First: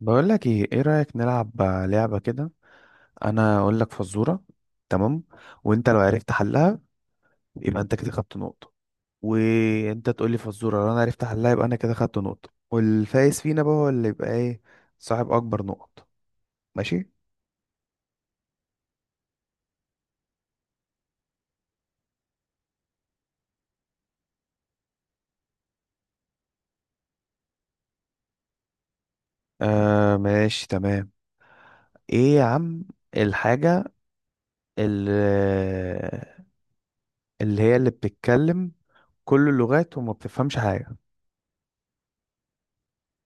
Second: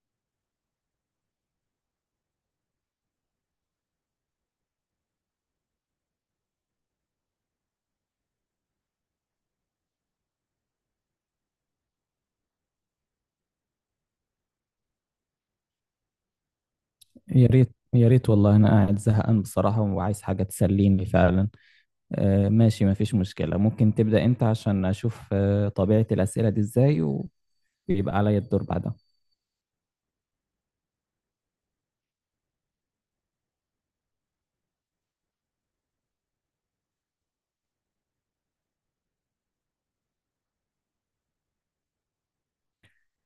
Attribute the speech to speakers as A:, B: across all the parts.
A: بقول لك ايه، ايه رأيك نلعب لعبة كده؟ انا اقول لك فزورة، تمام؟ وانت لو عرفت حلها يبقى انت كده خدت نقطة. وانت تقول لي فزورة، لو انا عرفت حلها يبقى انا كده خدت نقطة، والفايز فينا بقى هو اللي يبقى ايه، صاحب اكبر نقط. ماشي.
B: يا ريت يا ريت والله انا قاعد زهقان بصراحة وعايز حاجة تسليني فعلا. ماشي، مفيش مشكلة. ممكن تبدأ انت عشان اشوف طبيعة الأسئلة دي ازاي، ويبقى عليا الدور بعدها.
A: آه، ماشي تمام. ايه يا عم، الحاجة اللي, اللي هي اللي بتتكلم كل اللغات وما بتفهمش حاجة؟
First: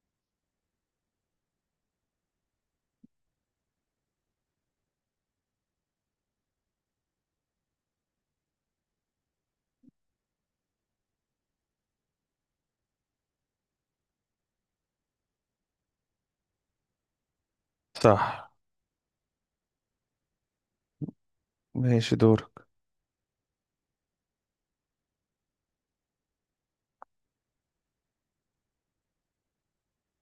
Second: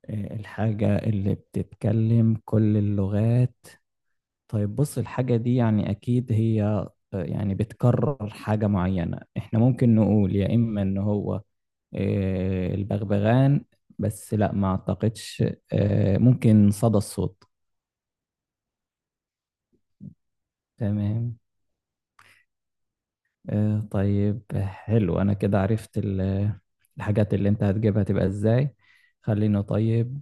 B: الحاجة اللي بتتكلم كل اللغات؟ طيب بص، الحاجة دي يعني اكيد هي يعني بتكرر حاجة معينة، احنا ممكن نقول يا اما ان هو البغبغان، بس لا، ما اعتقدش. ممكن صدى الصوت.
A: صح.
B: تمام.
A: ماشي دورك.
B: طيب حلو، أنا كده عرفت الحاجات اللي أنت هتجيبها تبقى إزاي. خليني، طيب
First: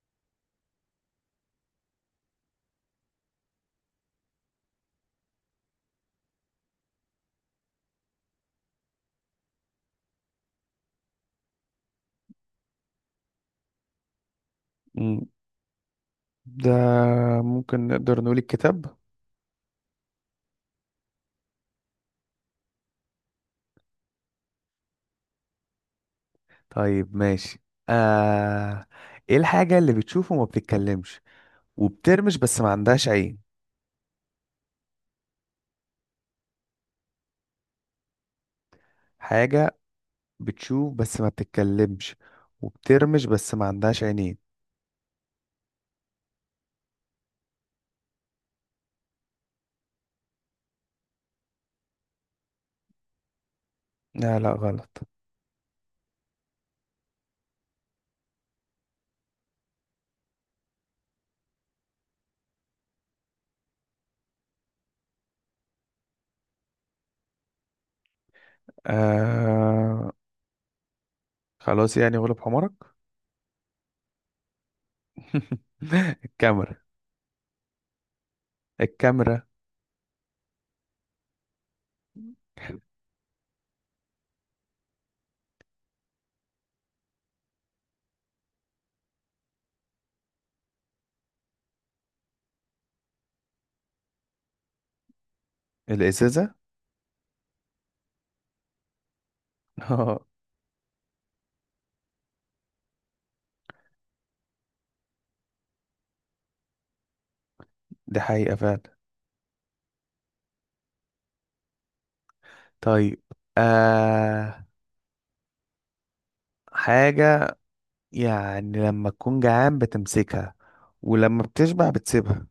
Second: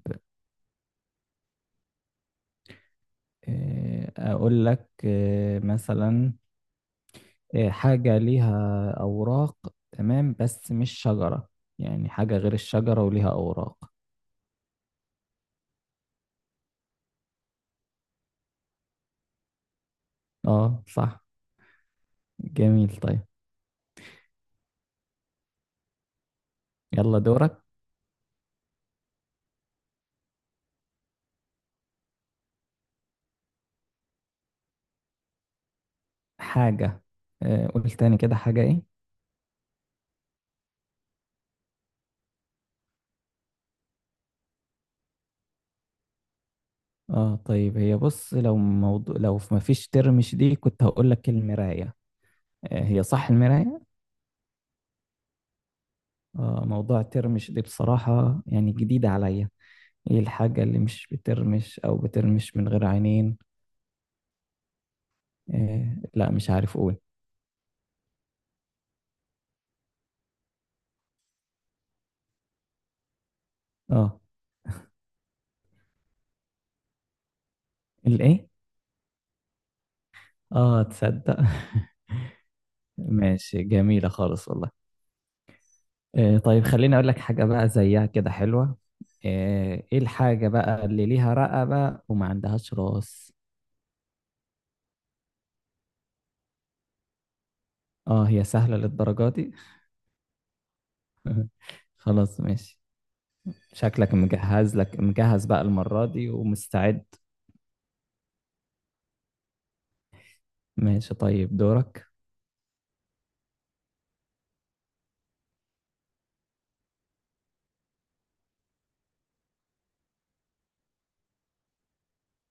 B: أقول لك مثلا، حاجة ليها أوراق، تمام، بس مش شجرة، يعني حاجة غير الشجرة وليها أوراق.
A: مم. ده ممكن نقدر نقول الكتاب.
B: أه صح. جميل، طيب.
A: طيب
B: يلا
A: ماشي.
B: دورك.
A: آه... ايه الحاجة اللي بتشوف وما بتتكلمش وبترمش بس ما عندهاش عين؟
B: حاجة. قول تاني كده، حاجة إيه؟
A: حاجة بتشوف بس ما بتتكلمش وبترمش بس ما عندهاش عينين.
B: أه طيب، هي بص، لو موضوع، لو ما فيش ترم، دي كنت هقول لك المراية. هي صح، المراية.
A: لا لا غلط.
B: موضوع الترمش دي بصراحة يعني جديدة عليا. ايه الحاجة اللي مش بترمش او بترمش من غير عينين؟ إيه، لا مش عارف اقول.
A: آه... خلاص يعني غلب حمارك.
B: اه.
A: الكاميرا.
B: الايه؟
A: الكاميرا.
B: اه، تصدق. ماشي، جميلة خالص والله. إيه، طيب خليني اقول لك حاجة بقى زيها كده حلوة. ايه، إيه الحاجة بقى اللي ليها رقبة وما عندهاش راس؟
A: الإزازة.
B: اه، هي سهلة للدرجة دي؟ خلاص ماشي. شكلك مجهز، لك مجهز بقى المرة دي ومستعد.
A: دي حقيقة فعلا.
B: ماشي، طيب دورك.
A: طيب، آه... حاجة يعني لما تكون جعان بتمسكها، ولما بتشبع بتسيبها.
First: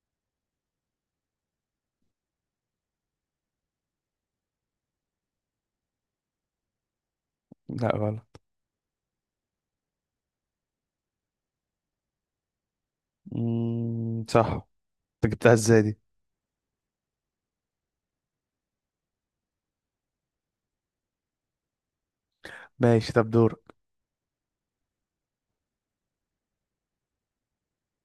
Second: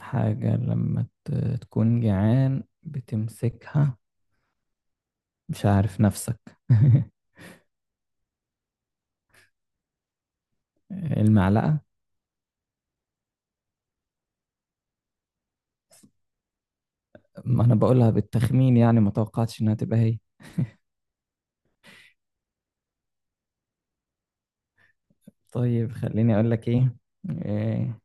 B: حاجة لما تكون جعان بتمسكها، مش عارف نفسك.
A: لا غلط.
B: المعلقة.
A: مم، صح. انت جبتها ازاي دي؟
B: ما أنا بقولها بالتخمين، يعني ما توقعتش إنها تبقى هي.
A: ماشي طب دورك.
B: طيب خليني أقول لك إيه. إيه-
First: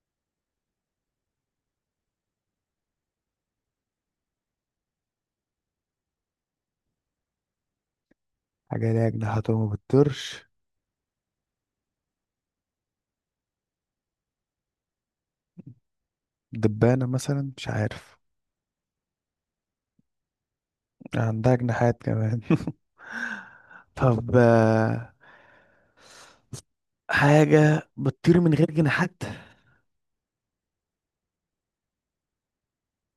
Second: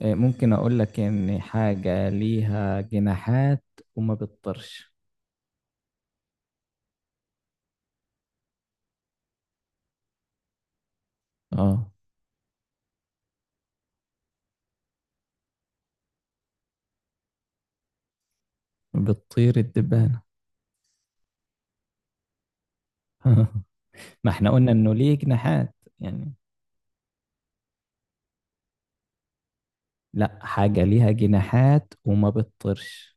B: إيه، ممكن أقول لك إن حاجة ليها جناحات وما بتطيرش.
A: حاجة ليها جناحات وما بتطيرش؟
B: آه.
A: دبانة مثلا، مش عارف.
B: بتطير الدبانة؟
A: عندها جناحات كمان.
B: ما
A: طب،
B: إحنا قلنا إنه ليه جناحات يعني.
A: حاجة بتطير من غير جناحات؟
B: لا، حاجة ليها جناحات وما بتطيرش.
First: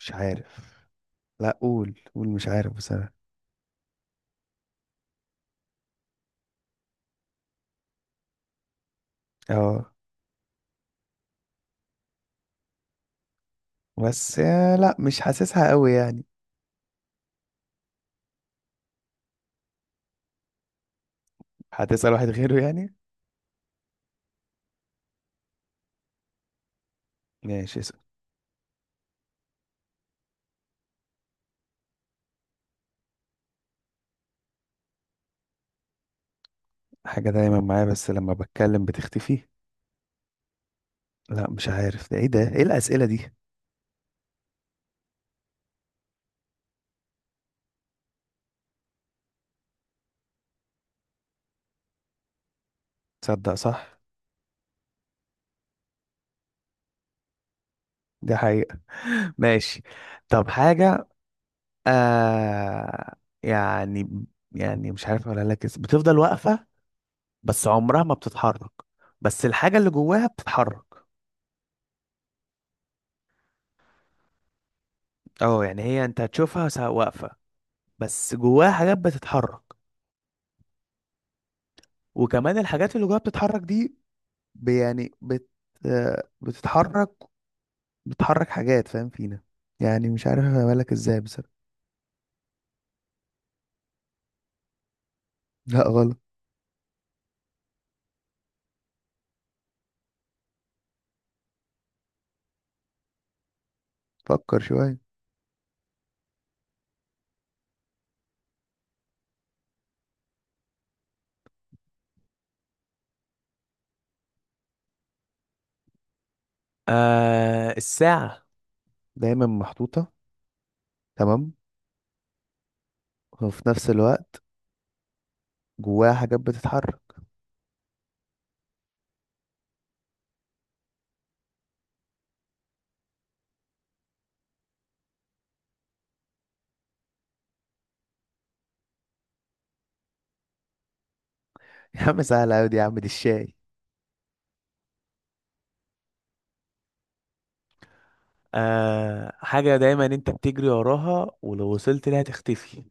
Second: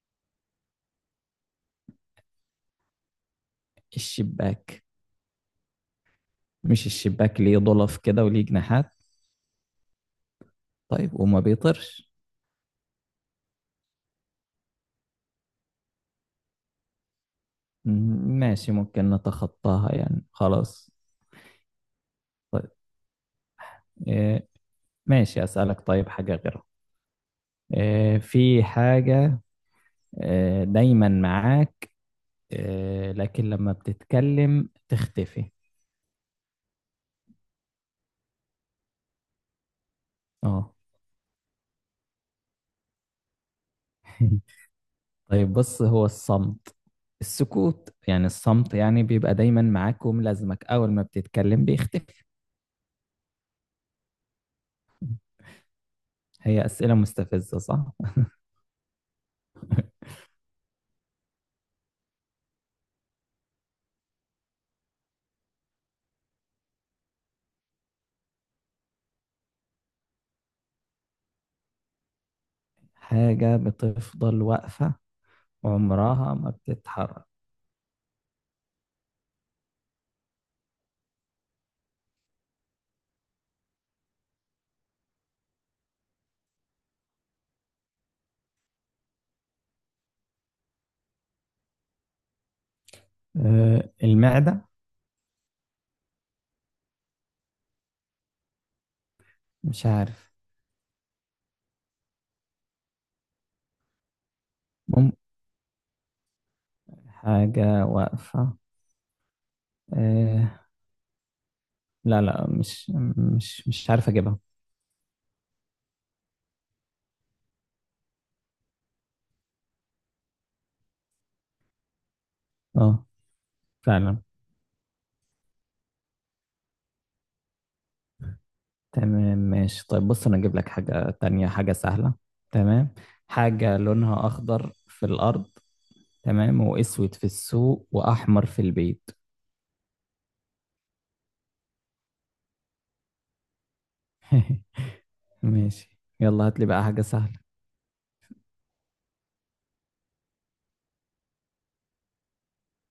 A: مش عارف. لا، قول قول، مش عارف بصراحة.
B: الشباك. مش الشباك ليه ضلف كده وليه جناحات؟
A: اه.
B: طيب وما بيطيرش.
A: بس لا مش حاسسها قوي يعني.
B: م- ماشي، ممكن نتخطاها يعني، خلاص.
A: هتسأل واحد غيره
B: طيب.
A: يعني.
B: إيه. ماشي، أسألك طيب حاجة غيرها.
A: ماشي اسأل.
B: إيه، في حاجة إيه دايما معاك، إيه لكن لما بتتكلم تختفي.
A: حاجة دايما معايا بس لما بتكلم بتختفي؟
B: اه.
A: لا مش عارف، ده ايه الأسئلة دي؟
B: طيب بص، هو الصمت، السكوت، يعني الصمت يعني بيبقى دايما معاك وملازمك، أول ما بتتكلم بيختفي.
A: تصدق صح.
B: هي أسئلة مستفزة صح؟
A: دي حقيقة. ماشي طب حاجة، آه يعني يعني مش عارف اقولها لك بتفضل واقفة، بس عمرها ما بتتحرك، بس الحاجة اللي جواها بتتحرك.
B: حاجة بتفضل واقفة،
A: اه يعني هي، انت
B: عمرها ما
A: هتشوفها
B: بتتحرك.
A: واقفة، بس جواها حاجات بتتحرك، وكمان الحاجات اللي جواها بتتحرك دي ب- يعني بت آه، بتتحرك، بتحرك حاجات، فاهم فينا، يعني مش عارف اقولها لك ازاي بصراحة.
B: المعدة.
A: لا غلط.
B: مش عارف.
A: فكر شوية.
B: مم. حاجة واقفة. آه، لا لا، مش عارف أجيبها.
A: آه، الساعة دايما محطوطة، تمام،
B: اه.
A: وفي نفس
B: فعلا.
A: الوقت جواها حاجات بتتحرك.
B: تمام ماشي. طيب بص، أنا أجيب لك حاجة تانية، حاجة سهلة. تمام، حاجة لونها أخضر في الأرض، تمام، وأسود في السوق، وأحمر في البيت.
A: يا عم سهلة أوي دي، يا عم دي الشاي.
B: ماشي، يلا هات لي بقى حاجة سهلة.
A: حاجة دايما انت بتجري وراها ولو وصلت لها تختفي.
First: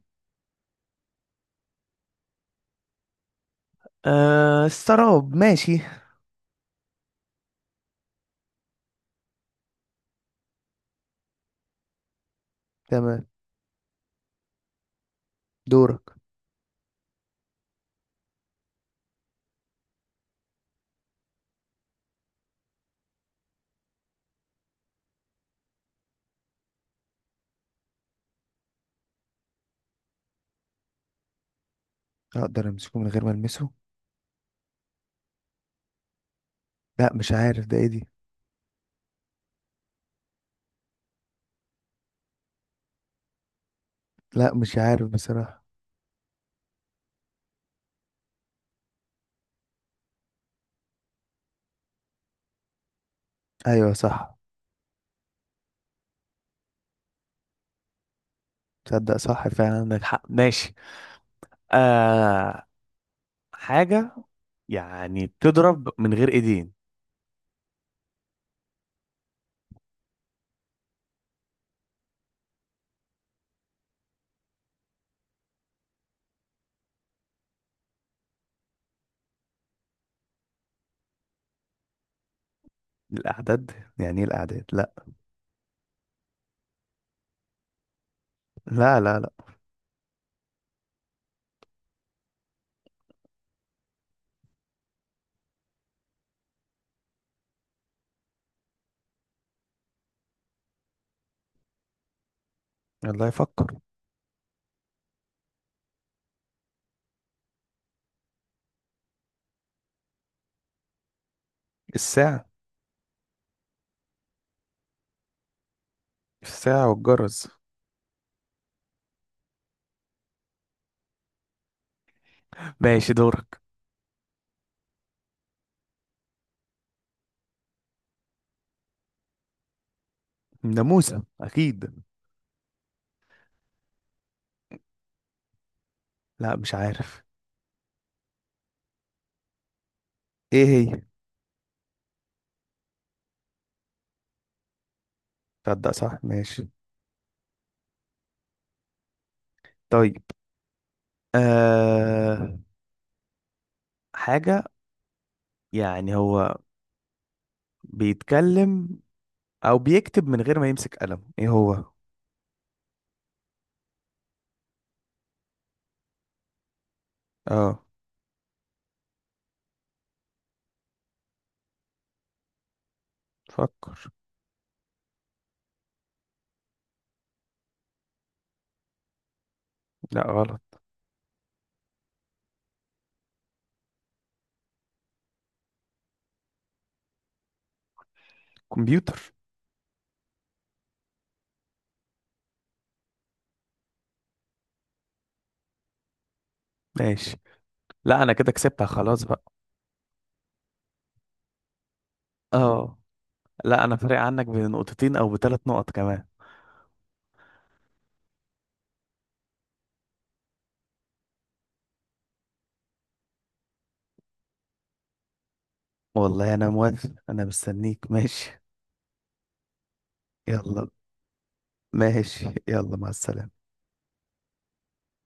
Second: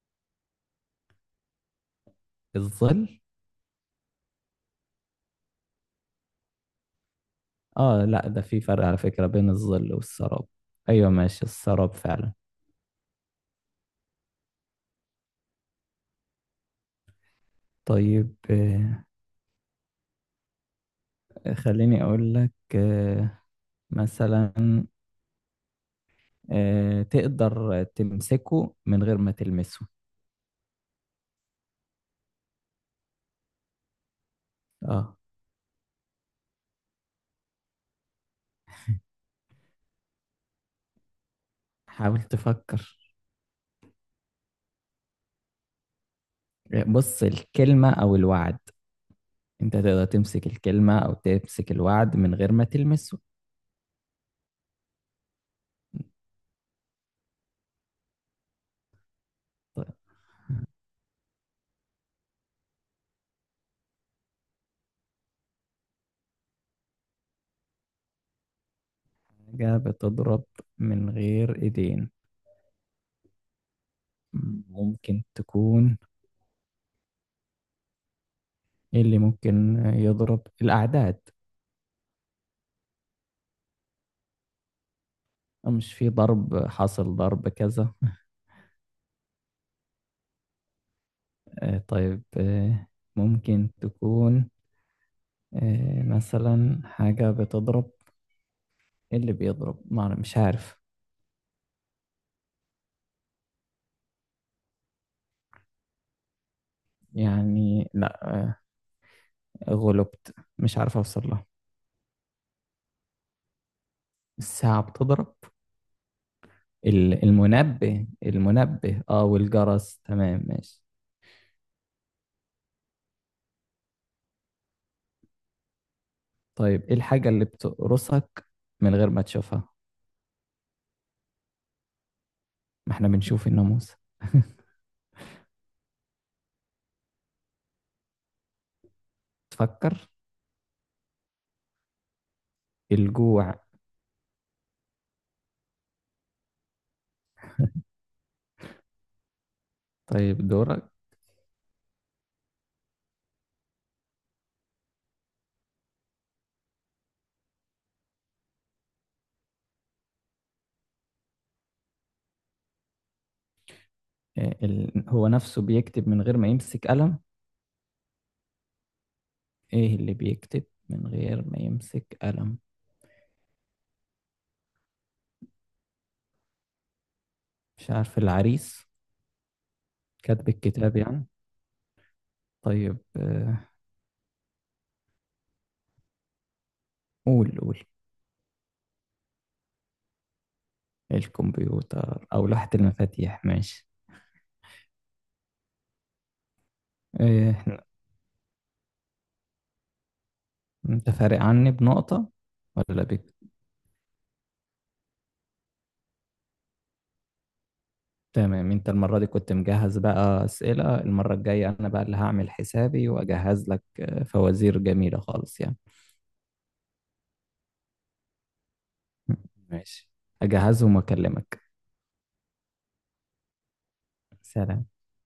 B: الظل.
A: السراب، ماشي.
B: اه لا، ده في فرق على فكرة بين الظل والسراب. ايوه، ماشي السراب فعلا.
A: تمام دورك.
B: طيب خليني أقول لك مثلا، تقدر تمسكه من غير ما تلمسه.
A: أقدر أمسكه من غير ما ألمسه؟
B: اه.
A: لا مش عارف ده إيه دي.
B: حاول تفكر.
A: لا مش عارف بصراحة.
B: بص، الكلمة أو الوعد، أنت تقدر تمسك الكلمة أو تمسك الوعد من غير ما تلمسه.
A: أيوة صح. تصدق صح، فعلا فعلا
B: طيب.
A: عندك حق، ماشي. آه حاجة يعني بتضرب من غير ايدين.
B: حاجة بتضرب من غير إيدين، ممكن تكون إيه اللي ممكن يضرب، الأعداد؟
A: الأعداد، يعني إيه الأعداد، لا.
B: مش في ضرب حاصل ضرب كذا؟
A: لا لا لا.
B: طيب ممكن تكون إيه مثلا، حاجة بتضرب، إيه اللي بيضرب ما أعرف- مش عارف،
A: الله يفكر.
B: يعني لا، غلبت مش عارف أوصل لها.
A: الساعة.
B: الساعة بتضرب.
A: الساعة والجرس.
B: المنبه المنبه، اه، والجرس، تمام ماشي.
A: ماشي دورك.
B: طيب ايه الحاجة اللي بتقرصك من غير ما تشوفها؟
A: ناموسة أكيد.
B: ما احنا بنشوف الناموس.
A: لا مش عارف.
B: تفكر.
A: إيه هي؟
B: الجوع.
A: تصدق صح، ماشي طيب.
B: طيب دورك.
A: أه حاجة يعني هو بيتكلم أو بيكتب من غير ما يمسك قلم، إيه هو؟
B: إيه هو نفسه بيكتب من غير ما يمسك قلم.
A: أه.
B: ايه اللي بيكتب من غير ما يمسك قلم؟
A: فكر.
B: مش عارف، العريس،
A: لا
B: كاتب
A: غلط.
B: الكتاب يعني. طيب قول قول.
A: كمبيوتر.
B: الكمبيوتر أو لوحة المفاتيح، ماشي.
A: ماشي.
B: إيه.
A: لا أنا كده كسبتها خلاص بقى.
B: أنت فارق عني بنقطة
A: أه.
B: ولا بك؟
A: لا أنا فارق عنك بنقطتين أو بثلاث نقط كمان.
B: تمام، أنت المرة دي كنت مجهز بقى أسئلة. المرة الجاية أنا بقى اللي هعمل حسابي وأجهز لك فوازير جميلة خالص يعني.
A: والله أنا موافق، أنا مستنيك، ماشي.
B: ماشي،
A: يلا.
B: أجهزهم وأكلمك.
A: ماشي يلا مع السلامة.
B: سلام.